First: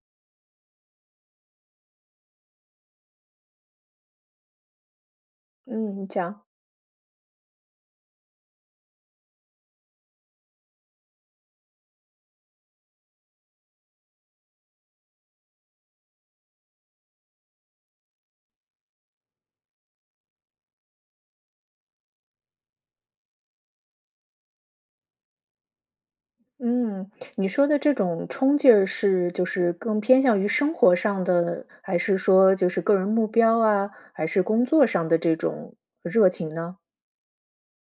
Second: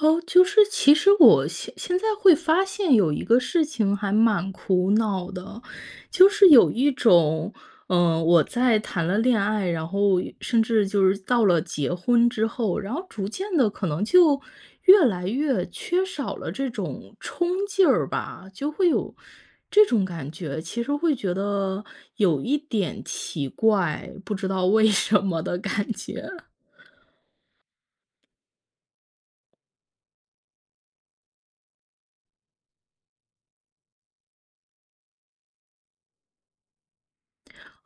哦，就是其实我现现在会发现有一个事情还蛮苦恼的。嗯，你就讲。是有一种，呃，我在谈了恋爱，然后甚至就是到了结婚之后，然后逐渐地可能就越来越缺少了这种冲劲儿吧。就会有这种感觉，其实会觉得有一点奇怪，不知道为什么的感觉。嗯，你说的这种冲劲儿，是就是更偏向于生活上的，还是说就是个人目标啊，还是工作上的这种热情呢？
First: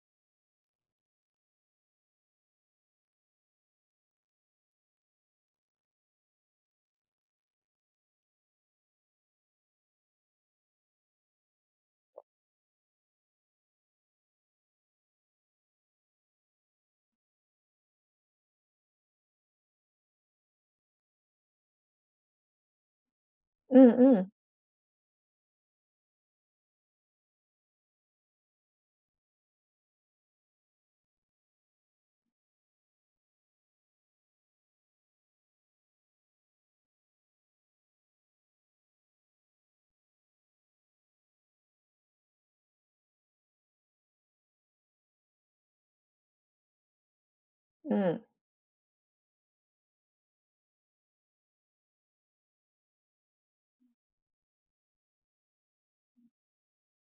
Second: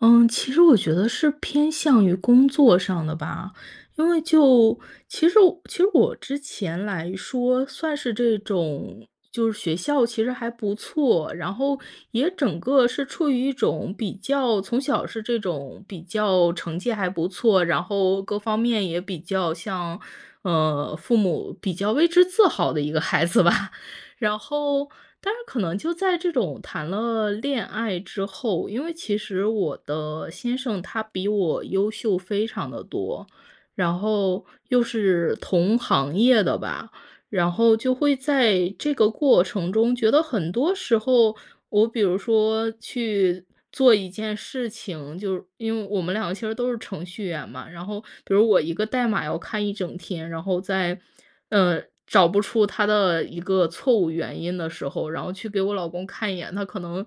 嗯，其实我觉得是偏向于工作上的吧。因为就其实我其实我之前来说算是这种就是学校其实还不错，然后也整个是处于一种比较，从小是这种比较成绩还不错，然后各方面也比较像呃，父母比较为之自豪的一个孩子吧。嗯嗯。然后但是可能就在这种谈了恋爱之后，因为其实我的先生他比我优秀非常得多，然后又是同行业的吧，然后就会在这个过程中，觉得很多时候，我比如说去做一件事情，就是因为我们两个其实都是程序员嘛，然后嗯。比如我一个代码要看一整天，然后在，呃，找不出它的一个错误原因的时候，然后去给我老公看一眼，他可能，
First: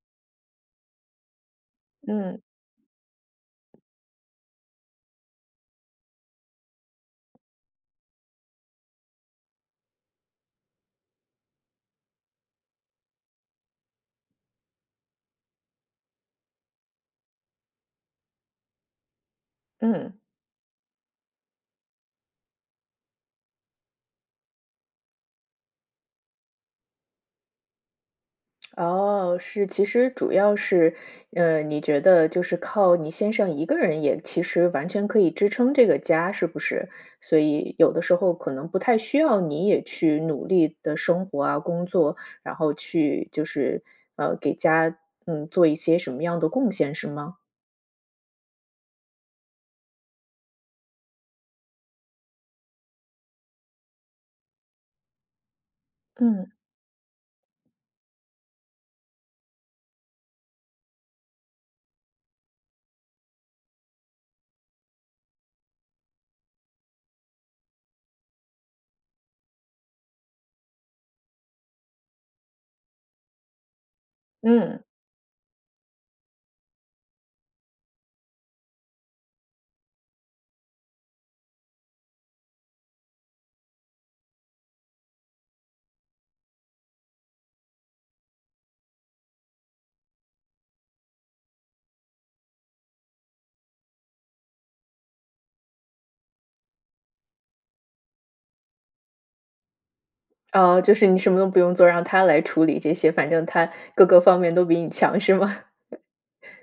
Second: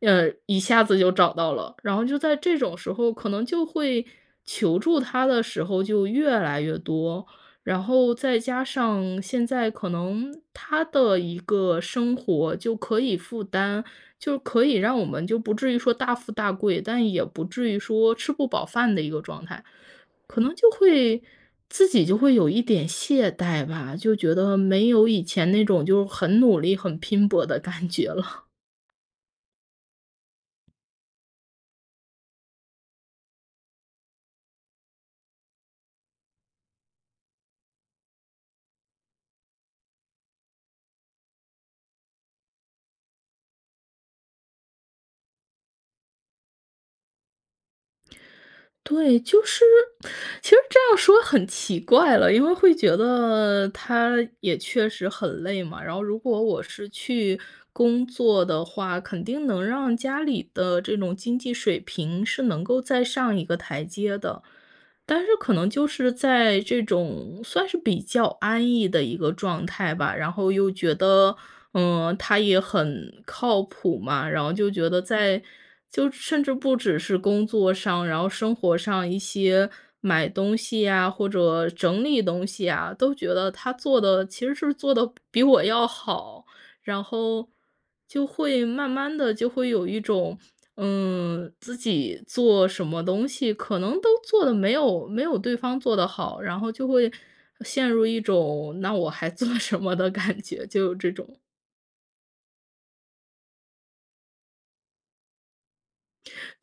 呃，一下子就找到了。然后就在嗯。这种时候，可能就会求助他的时候就越来越多，然后再加上现在可能他的一个生活就可以负担就可以让我们就不至于说大富大贵，但也不至于说吃不饱饭的一个状态。嗯。可能就会自己就会有一点懈怠吧，就觉得没有以前那种就很努力很拼搏的感觉了。哦，是。其实主要是，呃，你觉得就是靠你先生一个人也其实完全可以支撑这个家是不是？所以有的时候可能不太需要你也去努力地生活啊工作，然后去就是，呃，给家，嗯，做一些什么样的贡献是吗？对，就是其实这样说很奇怪了，因为会觉得他也确实很累嘛，然后如果嗯。我是去工作的话，肯定能让家里的这种经济水平是能够再上一个台阶的。但是可能就是在这种算是比较安逸的一个状态吧，然后又觉得，嗯，他也很靠谱嘛，然后就嗯。觉得在就甚至不只是工作上，然后生活上一些买东西呀，或者整理东西啊，都觉得他做得其实是做得比比我要好。然后，就会慢慢地就会有一种，嗯，自己做什么东西可能都做得没有没有对方做得好，然后就会陷入一种那我还做什么的感觉，哦，就有就是这你什种。么都不用做，让他来处理这些，反正他各个方面都比你强是吗？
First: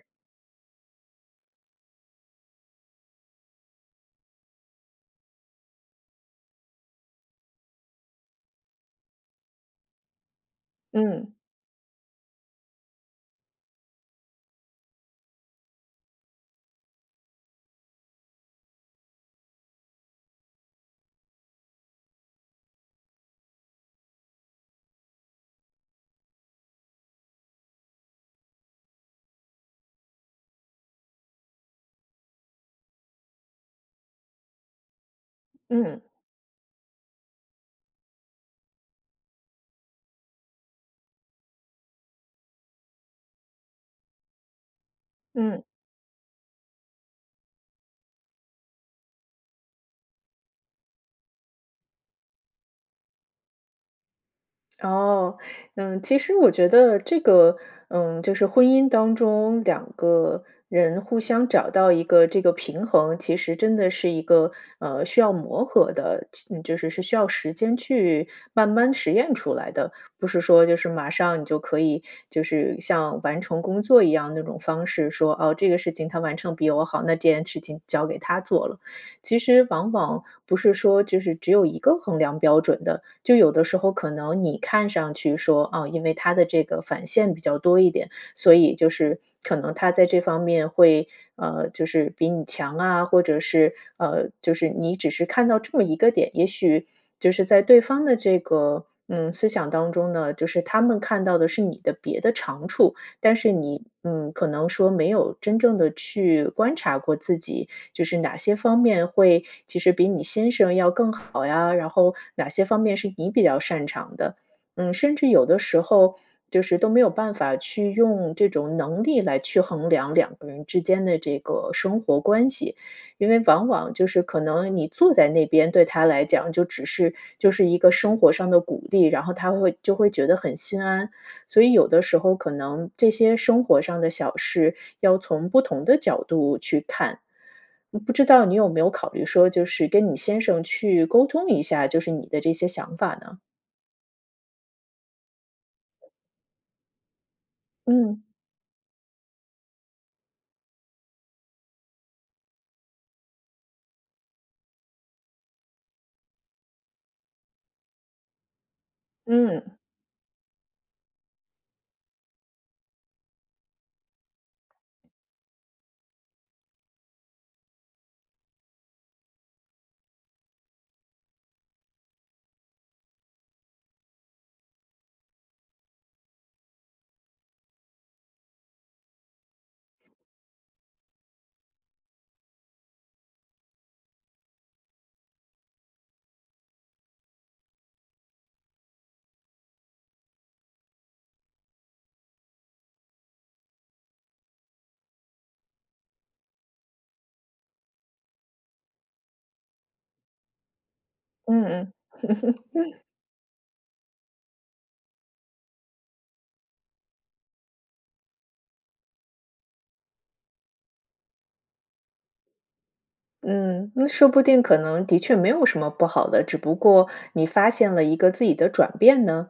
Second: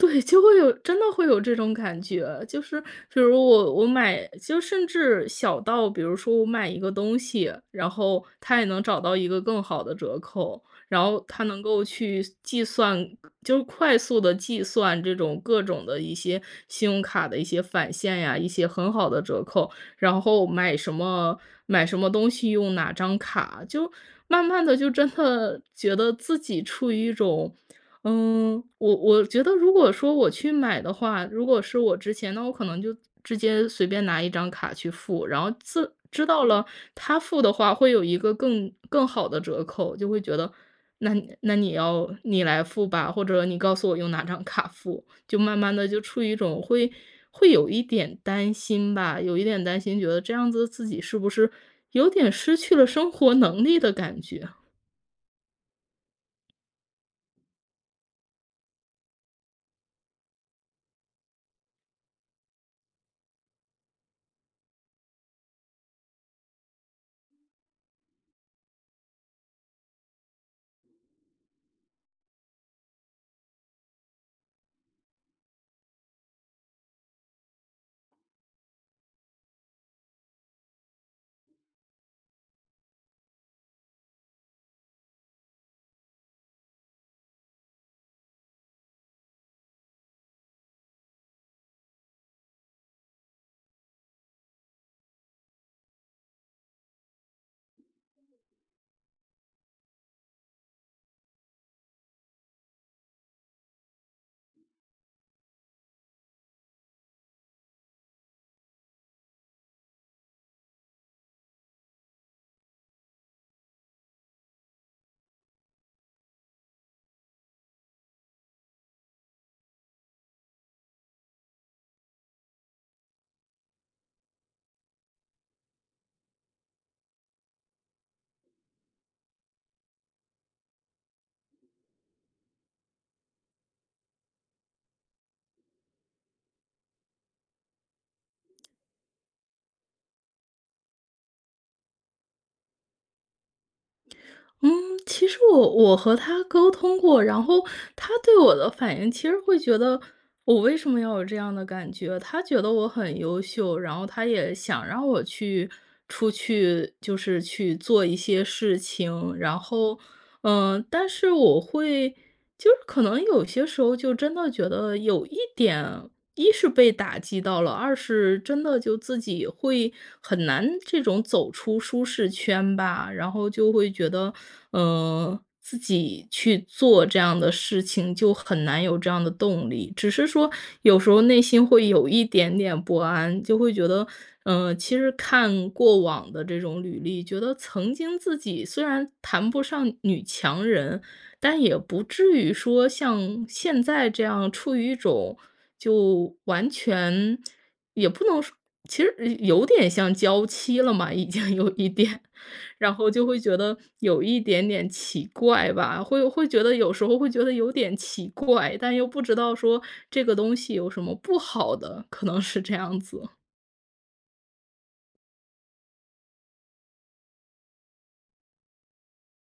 对，就会有真的会有这种感觉。就是，比如我我买就甚至小到比如说我买一个东西，然后他也能找到一个更好的折扣。然后嗯。他能够去计算就快速地计算这种各种的一些信用卡的一些返现呀，一些很好的折扣，然后买什么买什么东西用哪张卡。就慢慢地就真的觉得自己处于一种嗯，我我觉得如果说我去买的话，如果是我之前，那我可能就直接随便拿一张卡去付，然后自嗯。知道了他付的话会有一个更更好的折扣，就会觉得那那你要你来付吧，或者你告诉我用哪张卡付。就慢嗯。慢地就处于一种会会有一点担心吧，有一点担心觉得这样子自己是不是有点失去了生活能力的感觉啊。哦，嗯，其实我觉得这个，嗯，就是婚姻当中两个人互相找到一个这个平衡，其实真的是一个，呃，需要磨合的就就是，是需要时间去慢慢实验出来的。不是说就是马上你就可以就是像完成工作一样那种方式说，哦，这个事情他完成比我好，那事情交给他做了。其实往往不是说就是只有一个衡量标准的。就有的时候可能你看上去说，啊，因为他的这个返现比较多一点，所以就是可能他在这方面会，呃，就是比你强啊，或者是，呃，就是你只是看到这么一个点。也许就是在对方的这个，嗯，思想当中呢，就是他们看到的是你的别的长处，但是你，嗯，可能说没有真正地去观察过自己，就是哪些方面会，其实比你先生要更好呀，然后哪些方面是你比较擅长的。嗯，甚至有的时候，就是都没有办法去用这种能力来去衡量两个人之间的这个生活关系。因为往往就是可能你坐在那边，对他来讲就只是就是一个生活上的鼓励，然后他会就会觉得很心安。所以有的时候可能这些生活上的小事，要从不同的角度去看。嗯，不知道你有没有考虑说，就是跟你先生去沟通一下，就是你的这些想法呢？嗯，其实我我和他沟通过，然后他嗯。对我的反应其实会觉得，我为什么要有这样的感觉？他觉得我很优秀，然后他也想让我去出去就是去做一些事情。然嗯。后，嗯，但是我会就是可能有些时候就真的觉得有一点一是被打击到了，二是真的就自己会很难这种走出舒适圈吧。然后就会觉得，嗯，自己去做这样的事情，就很难有这样的动力。只是说有时候内心会有一点点不安，就会觉得，嗯，其实看过往的这种履历，觉得曾经自己虽然谈不上女强人，但也不至于说像现在这样处于一种，就完全也不能说其实有点像娇妻了嘛，已经有一嗯点。然嗯。后就会觉得有一点点奇怪吧，会会觉得有时候会觉得有点奇怪，但又不知道说这个东西有什么不好的，可能是这样子。嗯，那说不定可能的确没有什么不好的，只不过你发现了一个自己的转变呢。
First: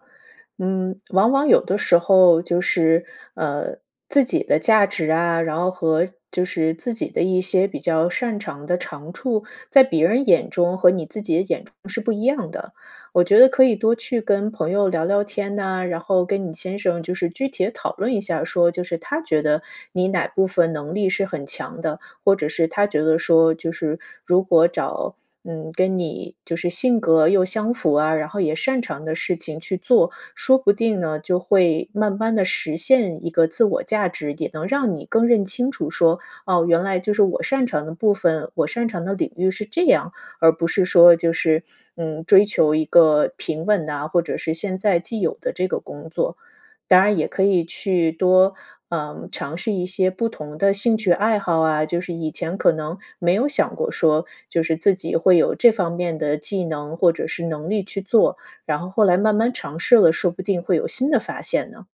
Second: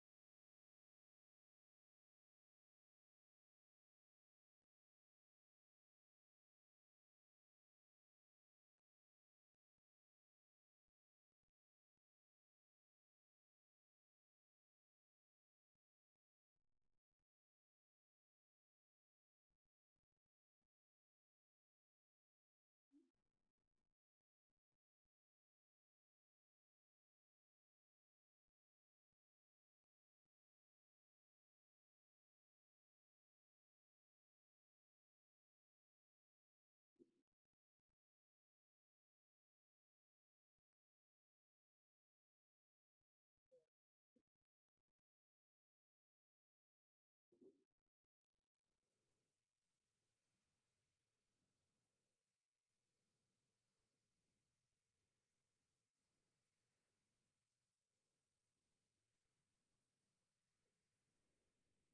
嗯，往往有的时候就是，呃，自己的价值啊，然后和就是自己的一些比较擅长的长处，在别人眼中和你自己的眼中是不一样的。我觉得可以多去跟朋友聊聊天呐，然后跟你先生就是具体地讨论一下说，就是他觉得你哪部分能力是很强的。或者是他觉得说，就是如果找，嗯，跟你就是性格又相符啊，然后也擅长的事情去做，说不定呢，就会慢慢地实现一个自我价值，也能让你更认清楚说，哦，原来就是我擅长的部分，我擅长的领域是这样。而不是说就是，嗯，追求一个平稳呐，或者是现在既有的这个工作。当然也可以去多，呃，尝试一些不同的兴趣爱好啊，就是以前可能没有想过说，就是自己会有这方面的技能或者是能力去做，然后后来慢慢尝试了，说不定会有新的发现呢。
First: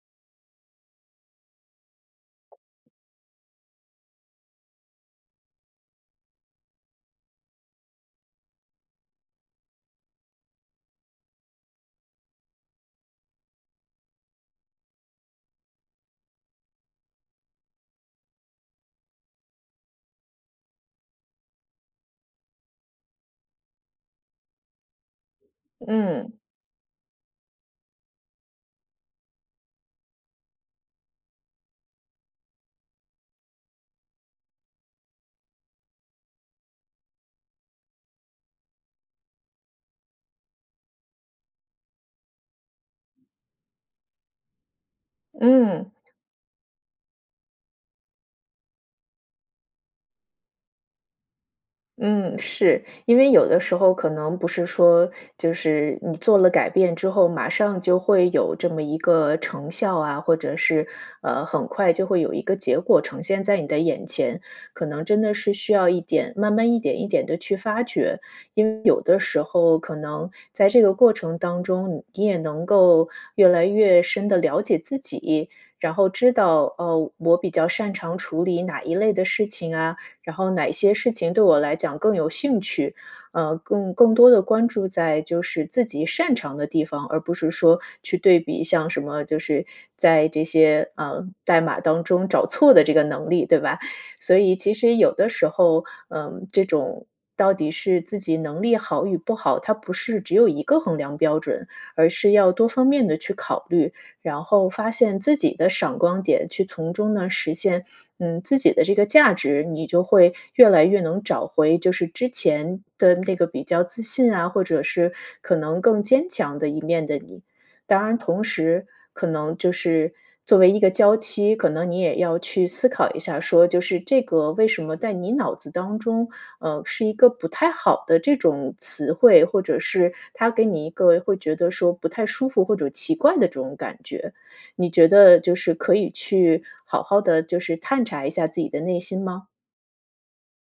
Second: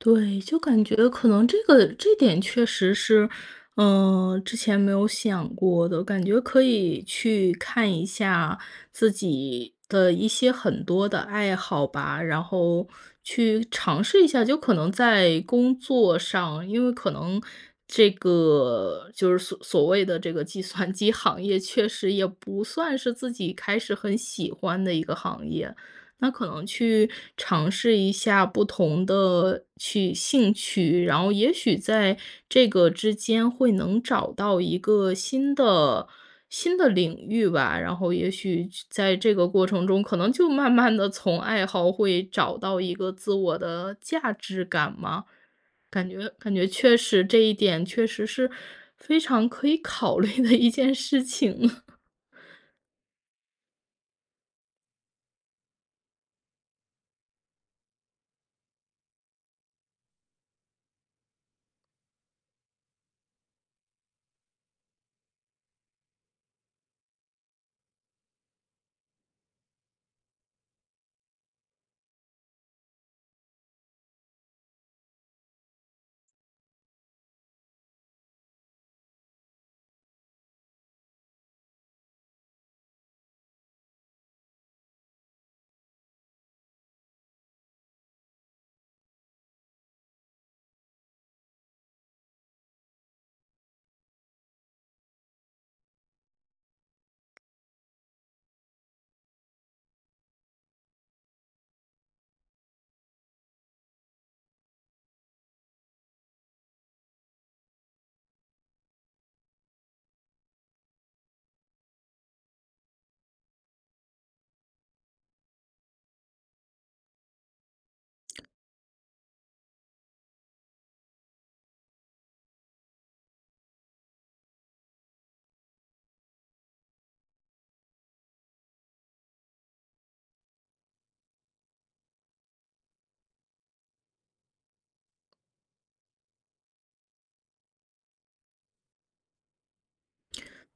对，就感觉可能这个这点确实是，呃，之前没有想过的，感觉可以去看一下自己的一些很多的爱好吧，然后去尝试一下。就可能在工作上，因为可能这个就是所所谓的这个计算机行业确实也不算是自己开始很喜欢的一个行业。那嗯。可能去尝试一下不同的趣兴趣，然后也许在这个之间会能找到一个新的新的领域吧。然后也许去在这个过程中，可能就慢慢地从爱好会找到一个自我的价值感嘛，嗯。感觉感觉确实这一点确实是非常可以考虑的一件事情。嗯，是。因为有的时候可能不是说，就是你做了改变之后，马上就会有这么一个成效啊，或者是，呃，很快就会有一个结果呈现在你的眼前。可能真的是需要一点慢慢一点一点地去发掘。因为有的时候可能在这个过程当中，你也能够越来越深地了解自己。然后知道，哦，我比较擅长处理哪一类的事情啊，然后哪些事情对我来讲更有兴趣。呃，更-更多地关注在就是自己擅长的地方，而不是说去对比像什么，就是在这些，啊，代码当中找错的这个能力，对吧？所以其实有的时候，嗯，这种到底是自己能力好与不好，它不是只有一个衡量标准，而是要多方面地去考虑。然后发现自己的闪光点去从中呢实现，嗯，自己的这个价值，你就会越来越能找回就是之前的那个比较自信啊，或者是可能更坚强的一面的你。当然同时可能就是作为一个娇妻，可能你也要去思考一下说，就是这个为什么在你脑子当中，呃，是一个不太好的这种词汇，或者是他给你一个会觉得说不太舒服或者奇怪的这种感觉，你觉得就是可以去好好地就是探查一下自己的内心吗？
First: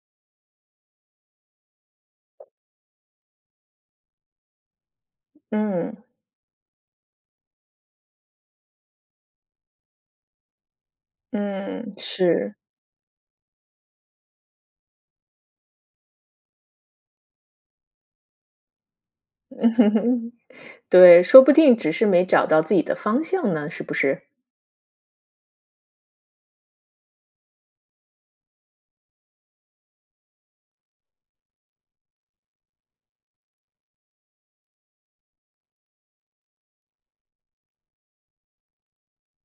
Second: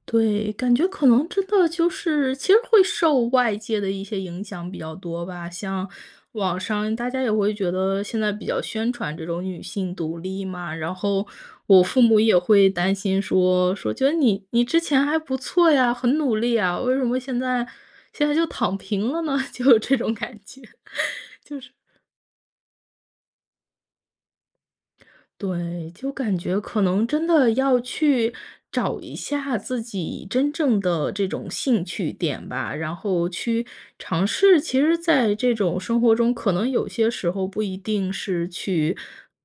对，感觉可能真的就是，其实会受外界的一些影响比较多吧。像嗯。网上大家也会觉得现在比较宣传这种女性独立嘛，然后我嗯，父母也是。会担心说说：“觉得你你之前还不错呀，很努力啊，为什么现在现在就躺平了呢？“就有这种 感觉。对，说不就是定只是没找到自己的方向呢，是不是？对，就感觉可能真的要去找一下自己真正的这种兴趣点吧。然后去尝试，其实在这种生活中可能有些时候不一定是去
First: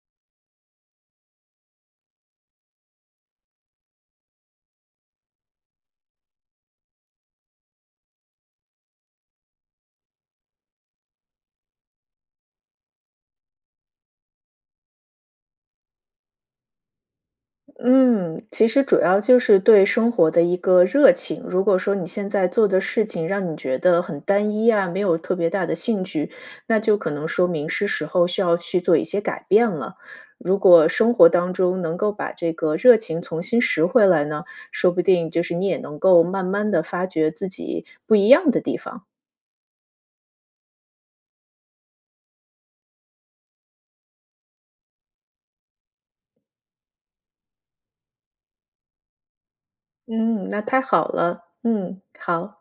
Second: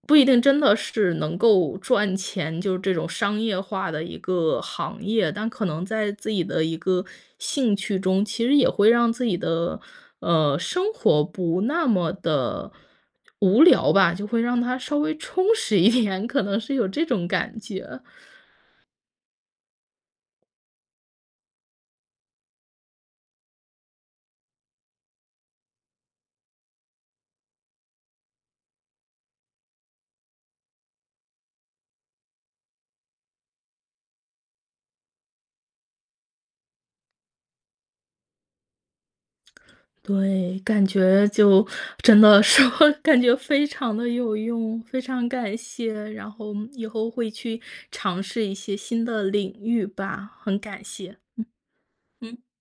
不一定真的是能够赚钱，就这种商业化的一个行业。但可能在自己的一个兴趣中，其实也会让自己的，呃，生活不那么得无聊吧。就会让它稍微充实一点，可能是有这种感觉。嗯，其实主要就是对生活的一个热情。如果说你现在做的事情让你觉得很单一啊，没有特别大的兴趣，那就可能说明是时候需要去做一些改变了。如果生活当中能够把这个热情重新拾回来呢，说不定就是你也能够慢慢地发掘自己不一样的地方。对，感觉就真的说，感觉非常得有用。非常感谢，然后以后会去尝试一些新的领域吧，嗯，很那太感好谢，了，嗯，嗯。好。